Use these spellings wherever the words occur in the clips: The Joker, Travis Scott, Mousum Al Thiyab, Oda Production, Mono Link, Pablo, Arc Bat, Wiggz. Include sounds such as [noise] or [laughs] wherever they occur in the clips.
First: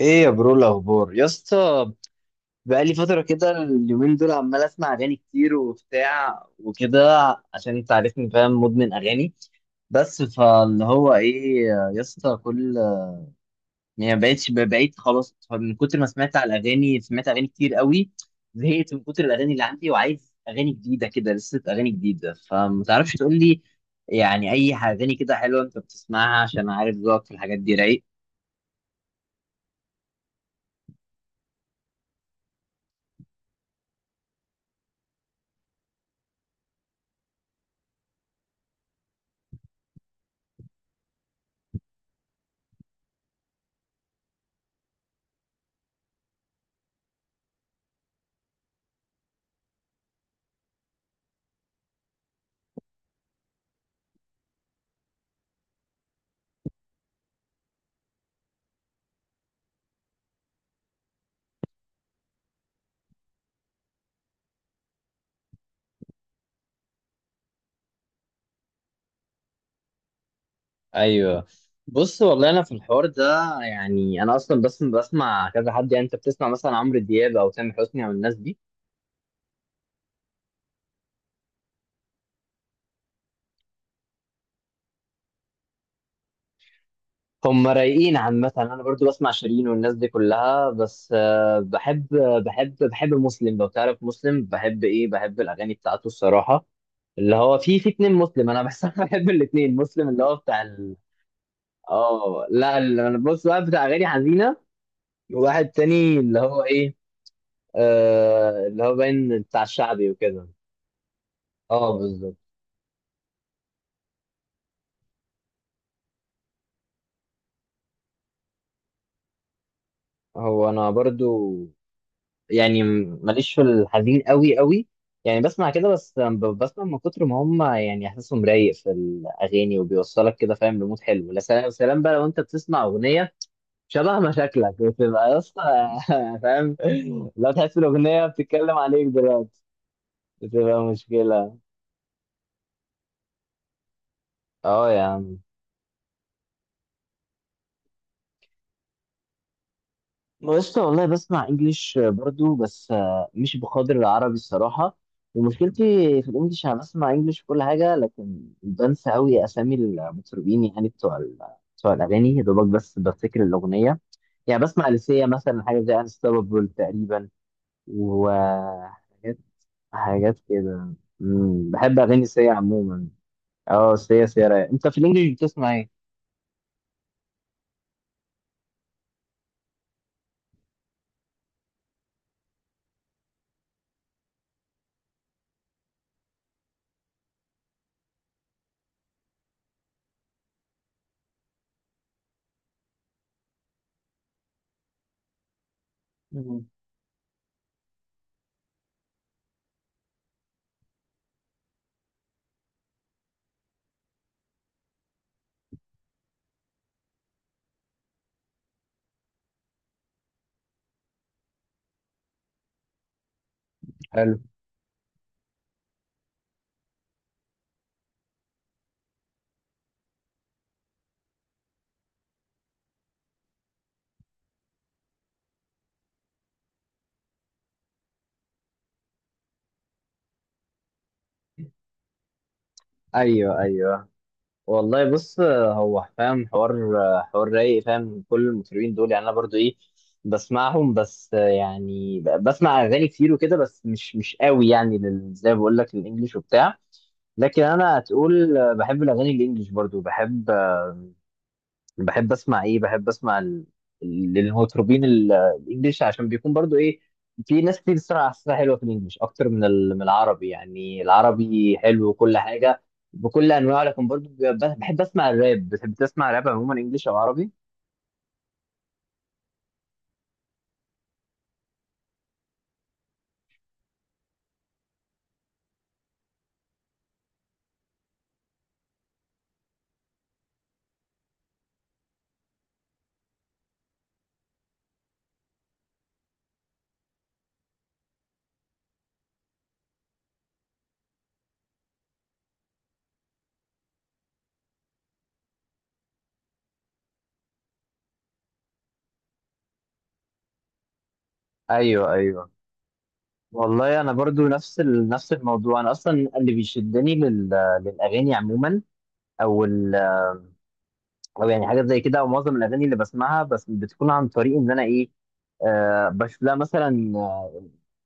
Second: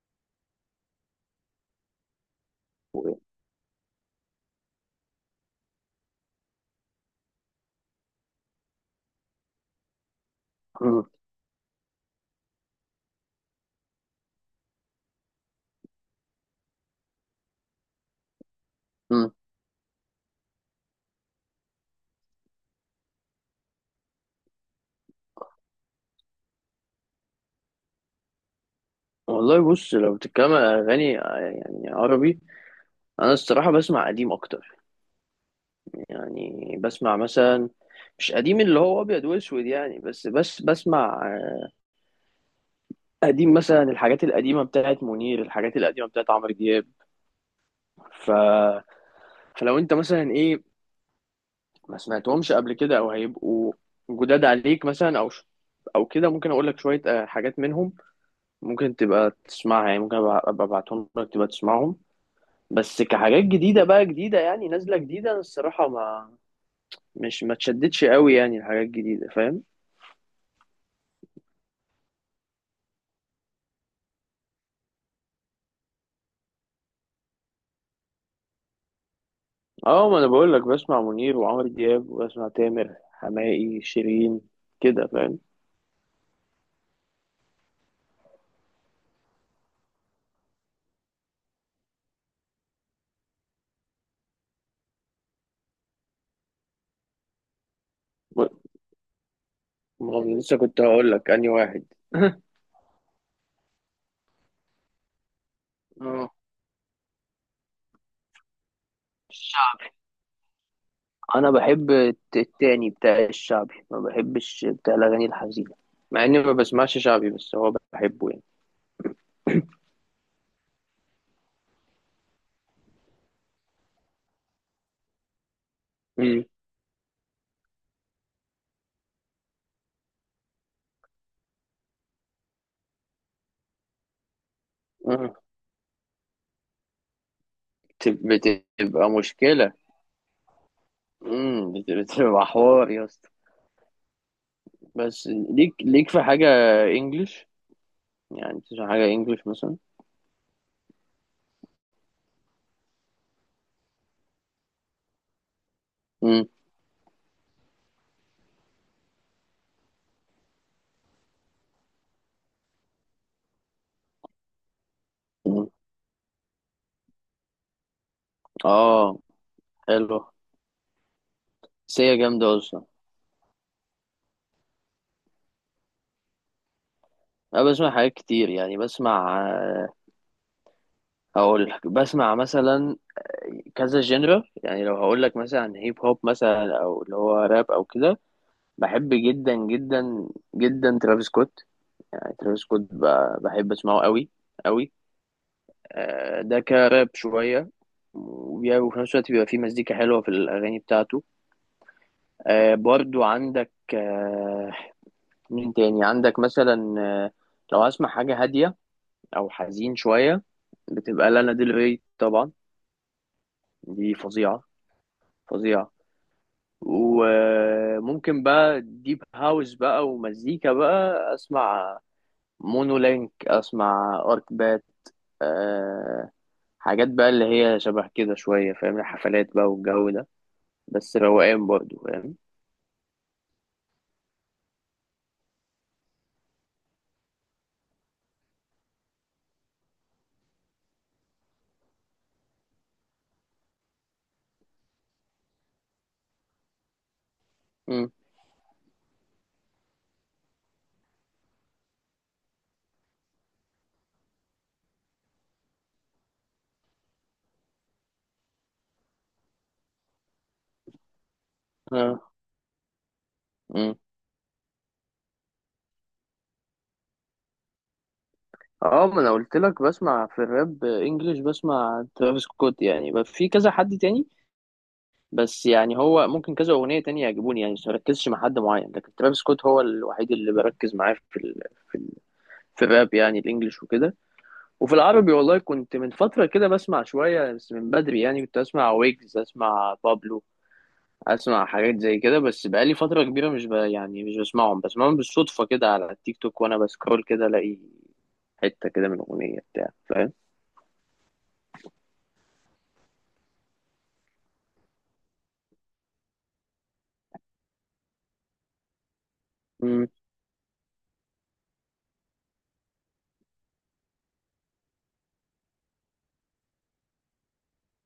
ايه يا برو الاخبار يا اسطى؟ بقالي فتره كده اليومين دول عمال اسمع اغاني كتير وبتاع وكده، عشان انت عارفني فاهم، مدمن اغاني. بس فاللي مم. هو ايه يا اسطى، كل بقيت خلاص من كتر ما سمعت على الاغاني، سمعت اغاني كتير قوي، زهقت من كتر مم. الاغاني اللي عندي، وعايز اغاني جديده كده لسه، اغاني جديده. فما تعرفش تقول لي يعني اي اغاني كده حلوه انت بتسمعها؟ عشان عارف ذوقك في الحاجات دي رايق. والله بص، لو بتتكلم على أغاني يعني عربي، أنا الصراحة بسمع قديم أكتر. يعني بسمع مثلا مش قديم اللي هو أبيض وأسود يعني بس بسمع قديم، مثلا الحاجات القديمة بتاعت منير، الحاجات القديمة بتاعت عمرو دياب. ف... فلو أنت مثلا إيه ما سمعتهمش قبل كده أو هيبقوا جداد عليك مثلا أو كده، ممكن أقول لك شوية حاجات منهم ممكن تبقى تسمعها. يعني ممكن أبقى أبعتهم لك تبقى تسمعهم، بس كحاجات جديدة بقى جديدة، يعني نازلة جديدة. أنا الصراحة ما مش ما تشددش قوي يعني الحاجات الجديدة، فاهم. ايوه. بص والله انا في الحوار ده، يعني انا اصلا بس بسمع كذا حد. يعني انت بتسمع مثلا عمرو دياب او تامر حسني او الناس دي، اه ما انا بقول لك بسمع منير وعمرو دياب وبسمع تامر حماقي شيرين كده، فاهم. هم رايقين عامه. انا برضو بسمع شيرين والناس دي كلها، بس بحب بحب مسلم. لو تعرف مسلم، بحب ايه، بحب الاغاني بتاعته الصراحه. اللي هو في اتنين و- مسلم انا بس، [laughs] أنا بحب الاتنين ما مسلم. هو اللي هو لسه بتاع كنت هقول لك انهي واحد. [laughs] اه لا، انا بص بقى بتاع اغاني حزينه، وواحد تاني اه اللي هو ايه، آه اللي هو باين بتاع الشعبي. الشعبي وكده. انا بحب اه بالظبط. التاني بتاع الشعبي، ما بحبش بتاع الاغاني الحزينة. مع اني ما بسمعش شعبي بس هو بحبه يعني. هو انا برضو يعني ماليش في الحزين قوي قوي، يعني بسمع كده بس، مم. بسمع من كتر ما هم يعني احساسهم رايق في الاغاني وبيوصلك كده، فاهم؟ لمود حلو. لا سلام سلام بقى، لو انت بتسمع اغنيه شبه مشاكلك، بتبقى مم. يا اسطى، [laughs] فاهم؟ لو تحس الاغنيه بتتكلم عليك بتبقى دلوقتي، مشكلة. بتبقى مشكله. بتبقى حوار يا اسطى. اه يا بس عم. ليك في حاجة انجلش، يعني تسمع حاجة انجلش مثلا؟ بص، والله بسمع انجليش برضو، بس مش بقدر العربي الصراحة. ومشكلتي في مم. الانجليش، انا بسمع انجليش في كل حاجة، لكن بنسى قوي اسامي المطربين، يعني بتوع الاغاني. يا دوبك بس بفتكر الاغنية. يعني بسمع لسيا مثلا، مم. حاجة زي انستوبابل تقريبا، اه وحاجات حلو. حاجات كده. مم، بحب سيا اغاني سيا جامدة اصلا. عموما. اه سيا، سيا رايقة. انت في الانجليش بتسمع ايه؟ انا بسمع حاجات كتير، يعني بسمع هقول لك بسمع مثلا كذا جنرا. يعني لو هقول لك مثلا هيب هوب، مثلا او اللي هو راب او كده، بحب جدا جدا جدا ترافيس سكوت. يعني ترافيس سكوت بحب اسمعه قوي قوي. ده مم. كراب شوية. وفي نفس الوقت بيبقى فيه مزيكا حلوة في الأغاني بتاعته. برضو عندك، مين تاني عندك مثلا، لو هسمع حاجة هادية أو حزين شوية، بتبقى لانا ديل ري طبعا. دي حلو. فظيعة فظيعة. وممكن بقى ديب هاوس بقى ومزيكا بقى أسمع، مونو لينك أسمع، أرك بات. آه حاجات بقى اللي هي شبه كده شوية، فاهم، الحفلات بقى والجو ده. بس روقان برضو، فاهم. ايوه ايوه. والله بص، هو فاهم حوار، حوار رايق. فاهم كل المطربين دول، يعني انا برضو ايه، بسمعهم، بس يعني بسمع اغاني كتير وكده، بس مش قوي يعني، زي ما بقول لك، الانجليش وبتاع. لكن انا مم. هتقول بحب الاغاني الانجليش برضو، بحب بحب اسمع ايه، بحب اسمع للمطربين الانجليش، عشان بيكون برضو ايه، في ناس كتير بتسمع اسمها حلوه في الانجليش اكتر من من العربي. يعني العربي حلو وكل حاجه بكل انواعه، آه. لكن برضو بحب اسمع الراب. بتحب تسمع راب عموما، انجليش او عربي؟ اه ما انا قلت لك بسمع في الراب انجلش، بسمع ترافيس سكوت يعني. بس في كذا حد تاني، بس يعني هو ممكن كذا اغنيه تانية يعجبوني. يعني مش مركزش مع حد معين، لكن ترافيس سكوت هو الوحيد اللي بركز معاه في ال... في الراب، يعني الانجليش وكده. وفي العربي، والله كنت من فتره كده بسمع شويه، بس من بدري، يعني كنت اسمع ويجز، اسمع بابلو، اسمع حاجات زي كده. بس بقالي فتره كبيره مش ب... يعني مش بسمعهم بالصدفه كده على التيك توك، وانا بسكرول كده الاقي حته كده من اغنيه بتاع، فاهم. ايوه ايوه. والله انا برضو نفس نفس الموضوع. انا اصلا اللي بيشدني للاغاني عموما، او ال... او يعني حاجات زي كده، ومعظم الاغاني اللي بسمعها بس بتكون عن طريق ان انا ايه، بشوف لها مثلا،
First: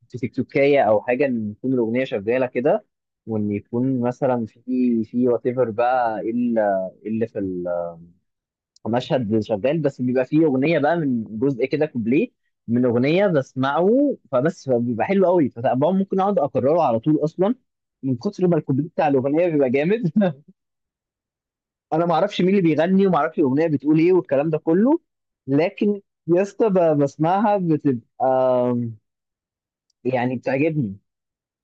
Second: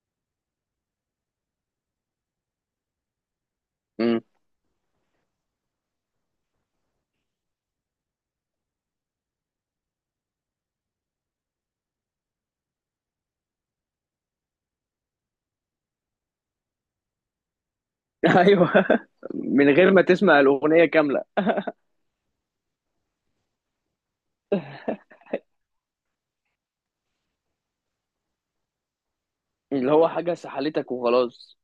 في تيك توكية او حاجه، ان تكون الاغنيه شغاله كده، وان يكون مم. مثلا في وات ايفر بقى، إيه اللي إيه اللي في المشهد شغال، بس بيبقى فيه اغنيه بقى من جزء كده، كوبليه من اغنيه بسمعه، فبس بيبقى حلو قوي، فطبعا ممكن اقعد اكرره على طول اصلا من [laughs] كتر ما ايوه، الكوبليه بتاع الاغنيه من بيبقى غير ما جامد. [laughs] تسمع الاغنيه كامله، انا ما اعرفش مين اللي بيغني، وما اعرفش الاغنيه بتقول ايه والكلام ده كله، لكن يا اسطى، بسمعها بتبقى اللي هو حاجه يعني سحلتك بتعجبني. وخلاص.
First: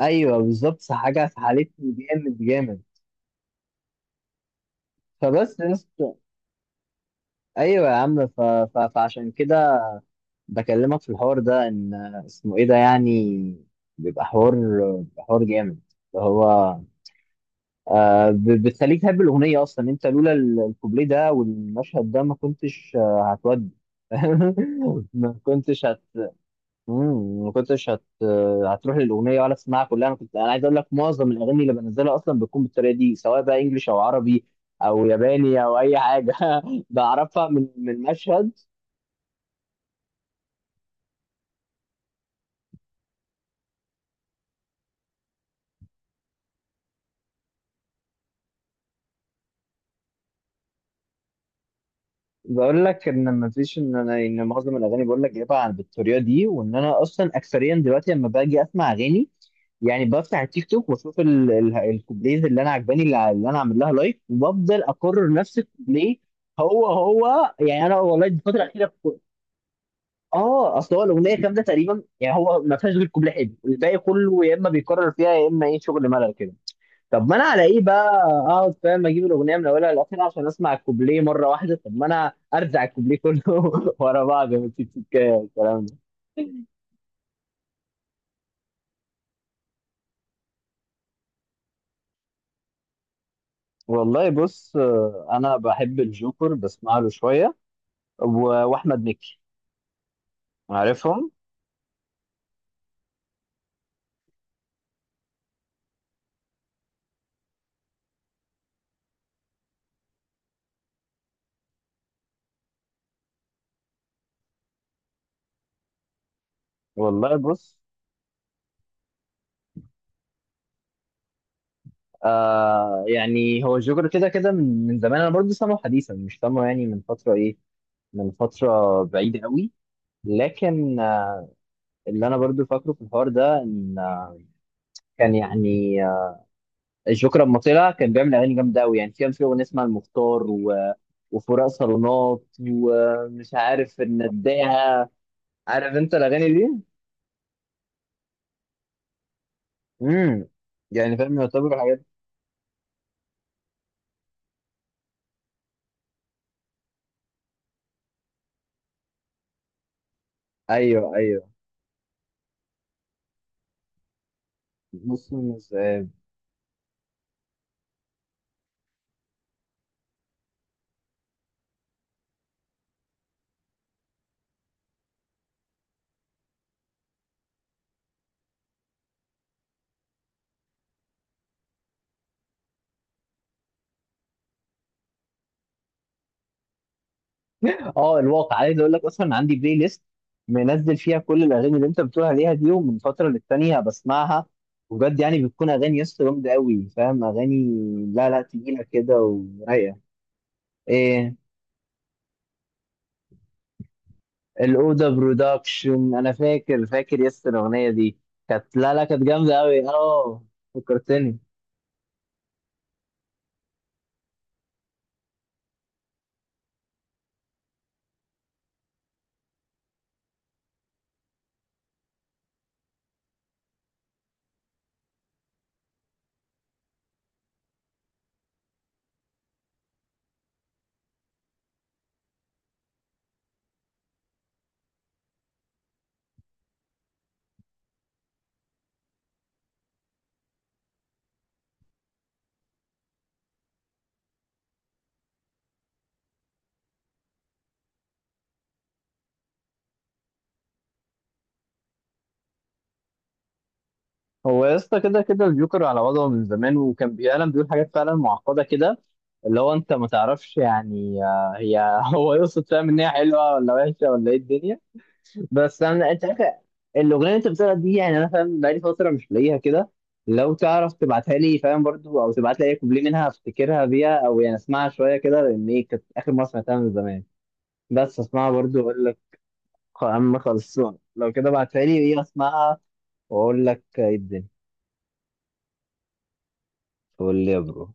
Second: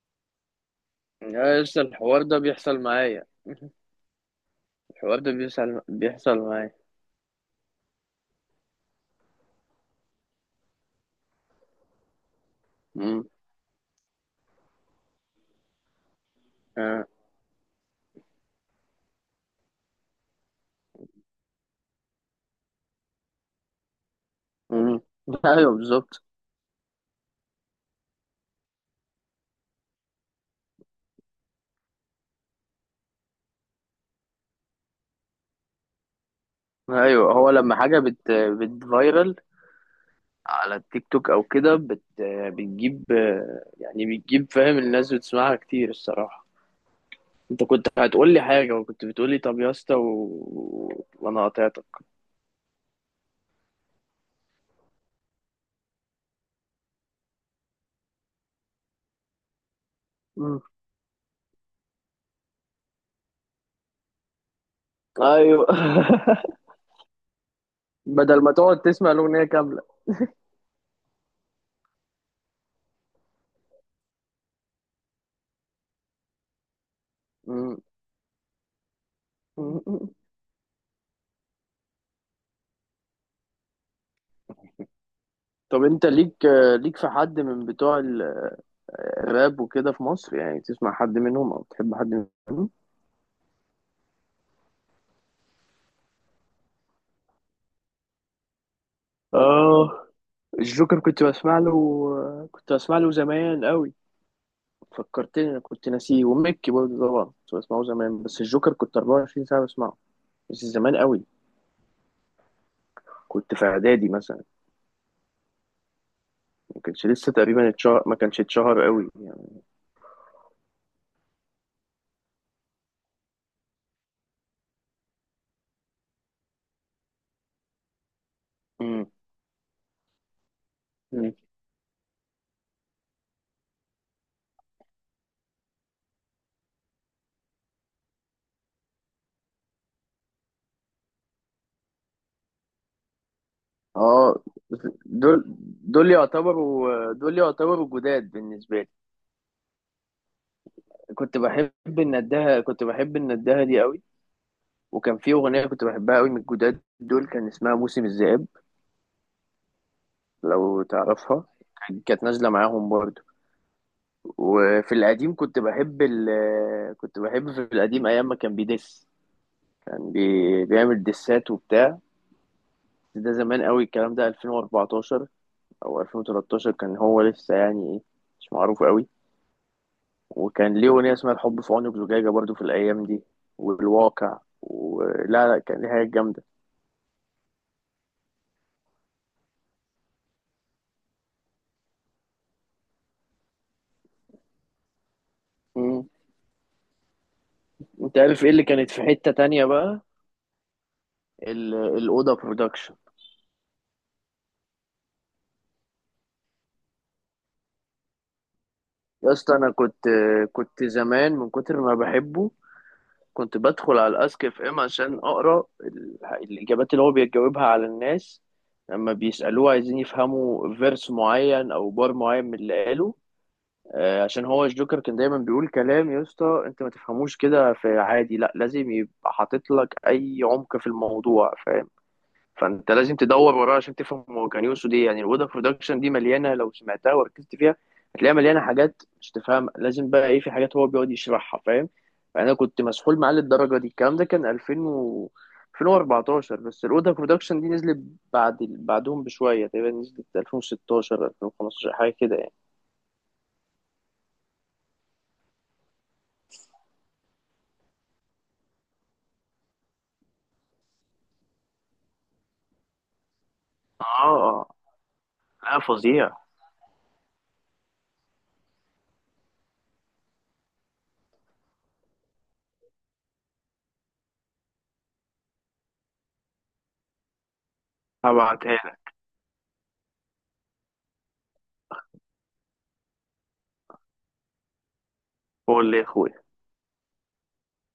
ايوه بالظبط، حاجه يا لسه سحلتني الحوار جامد ده بيحصل جامد. معايا. [laughs] الحوار ده فبس يا بيحصل اسطى، بيحصل معايا. ايوه يا عم، ف... ف... فعشان كده بكلمك في الحوار ده. ان اسمه ايه ده يعني، مم. بيبقى حوار، بيبقى حوار جامد، اللي هو آه. آه، بتخليك تحب الاغنيه اصلا. انت لولا الكوبليه ده والمشهد ده، ما كنتش هتودي، مم. [laughs] ما [laughs] ايوه كنتش، بالظبط. ما كنتش هتروح للاغنيه ولا تسمعها كلها. انا كنت، انا عايز اقول لك معظم الاغاني اللي بنزلها اصلا بتكون بالطريقه دي، سواء بقى انجليش او عربي او ياباني او اي حاجه. [laughs] ايوه بعرفها هو من لما حاجه مشهد. بتفايرل على التيك توك او كده، بتجيب، يعني بتجيب، فاهم، الناس بتسمعها كتير الصراحه. انت كنت هتقول لي حاجه، وكنت بتقول لي طب يا اسطى، وانا قاطعتك. بقول لك ان ما فيش، ان انا ان معظم الاغاني بقول لك جايبها بالطريقه دي، وان انا اصلا اكثريا دلوقتي لما باجي اسمع اغاني، يعني بفتح مم. التيك توك واشوف الكوبليز اللي انا عجباني، اللي انا عامل لها لايك، وبفضل اكرر نفس ايوه. الكوبليه. [laughs] هو يعني انا والله بدل ما الفتره تقعد الاخيره. تسمع الأغنية كاملة. اه اصل هو الاغنيه كامله تقريبا، يعني هو ما فيهاش غير كوبليه حلو، الباقي كله يا اما بيكرر فيها، يا اما ايه، شغل ملل كده. طب ما انا [laughs] على مم. ايه بقى اقعد فاهم اجيب الاغنيه من اولها لاخرها عشان اسمع الكوبليه مره واحده؟ طب ما انا ارزع الكوبليه كله [laughs] ورا بعض من تيك تيك، طب الكلام ده. أنت ليك في حد من بتوع الراب وكده في مصر، يعني تسمع حد منهم أو تحب حد منهم؟ والله بص، انا بحب الجوكر، بسمع له شويه، واحمد مكي. آه الجوكر، عارفهم. كنت بسمع له زمان قوي. فكرتني، أنا كنت ناسيه. وميكي برضه طبعا كنت بسمعه زمان، بس الجوكر كنت 24 ساعة بسمعه. بس زمان قوي، كنت في إعدادي مثلا، ما كانش لسه والله تقريبا بص، اتشهر، ما كانش اتشهر قوي يعني. آه يعني هو الجوكر كده كده من زمان، انا برضه سامعه حديثا، مش سامعه يعني من فتره ايه، من فتره بعيده قوي. لكن مم. آه، اللي انا برضو فاكره في الحوار ده، ان آه، كان يعني آه، الجوكر لما طلع كان بيعمل اغاني جامده قوي. يعني في، كان في اغنيه اسمها المختار وفراق صالونات، ومش عارف اه النداهه. دول عارف دول انت الاغاني دي؟ يعتبروا دول يعتبروا جداد بالنسبه لي. امم. يعني فاهم، يعتبر الحاجات. كنت بحب الندهه دي قوي. وكان في اغنيه كنت بحبها قوي من الجداد دول، كان اسمها موسم الذئاب، لو ايوه تعرفها. ايوه. كانت نازله معاهم برضو. وفي نص. القديم كنت بحب كنت بحب في القديم، ايام ما كان بيدس، بيعمل دسات وبتاع. ده زمان قوي الكلام ده، 2014 او 2013، كان هو لسه يعني ايه، مش معروف قوي. وكان ليه أغنية اسمها الحب في عينك زجاجة، برضو في الأيام دي. والواقع، ولا لا كان ليها حاجات جامدة. اه، الواقع عايز اقول لك اصلا عندي بلاي ليست منزل فيها كل الاغاني اللي انت بتقول عليها دي، ومن فتره للتانيه بسمعها، وبجد يعني بتكون اغاني يا مم. اسطى جامده قوي. فاهم اغاني؟ أنت لا لا، عارف إيه اللي تقيله كانت في كده حتة تانية ورايقه. بقى؟ ايه؟ الأوضة برودكشن. الاوضه برودكشن، انا فاكر فاكر يا اسطى الاغنيه دي، كانت لا لا كانت يا اسطى جامده أنا قوي. اه، كنت زمان فكرتني. من كتر ما بحبه، كنت بدخل على الأسك اف ام عشان أقرأ الإجابات اللي هو بيجاوبها على الناس لما بيسألوه عايزين يفهموا فيرس معين أو بار معين من اللي قاله. عشان هو الجوكر كان دايما بيقول كلام يا اسطى انت ما تفهموش كده في عادي، لا لازم يبقى حاطط لك اي عمق في الموضوع، فاهم. فانت لازم تدور وراه عشان تفهم هو كان يقصد ايه. يعني الودا برودكشن دي مليانه، لو سمعتها وركزت فيها هتلاقيها مليانه حاجات مش تفهم، لازم بقى ايه، في حاجات هو بيقعد يشرحها، فاهم. فانا كنت مسحول معاه للدرجه دي. الكلام ده كان 2000 و 2014، بس الودا برودكشن دي نزلت بعد بعدهم بشويه، تقريبا نزلت 2016 2015 حاجه كده يعني. هو يا اسطى، كده كده الجوكر على وضعه من زمان، وكان بيعلم بيقول حاجات فعلا معقدة كده، اللي هو انت ما تعرفش يعني آه، هي [laughs] هو يقصد، فاهم، ان هي حلوة ولا وحشة ولا ايه اه الدنيا. لا بس انا، انت فظيع. عارف الاغنية اللي انت بتقولها دي، يعني انا فاهم بقالي فترة مش لاقيها كده. لو تعرف تبعتها لي فاهم، برضو او تبعت لي اي كوبليه منها افتكرها بيها، او يعني اسمعها شوية كده، لان ايه، كانت اخر مرة سمعتها من زمان. بس اسمعها هبعتها برضو لك. واقول لك اما خلصان. لو كده بعتها لي، ايه، اسمعها واقول لك ايه الدنيا. قول لي يا اخويا. قول لي يا برو.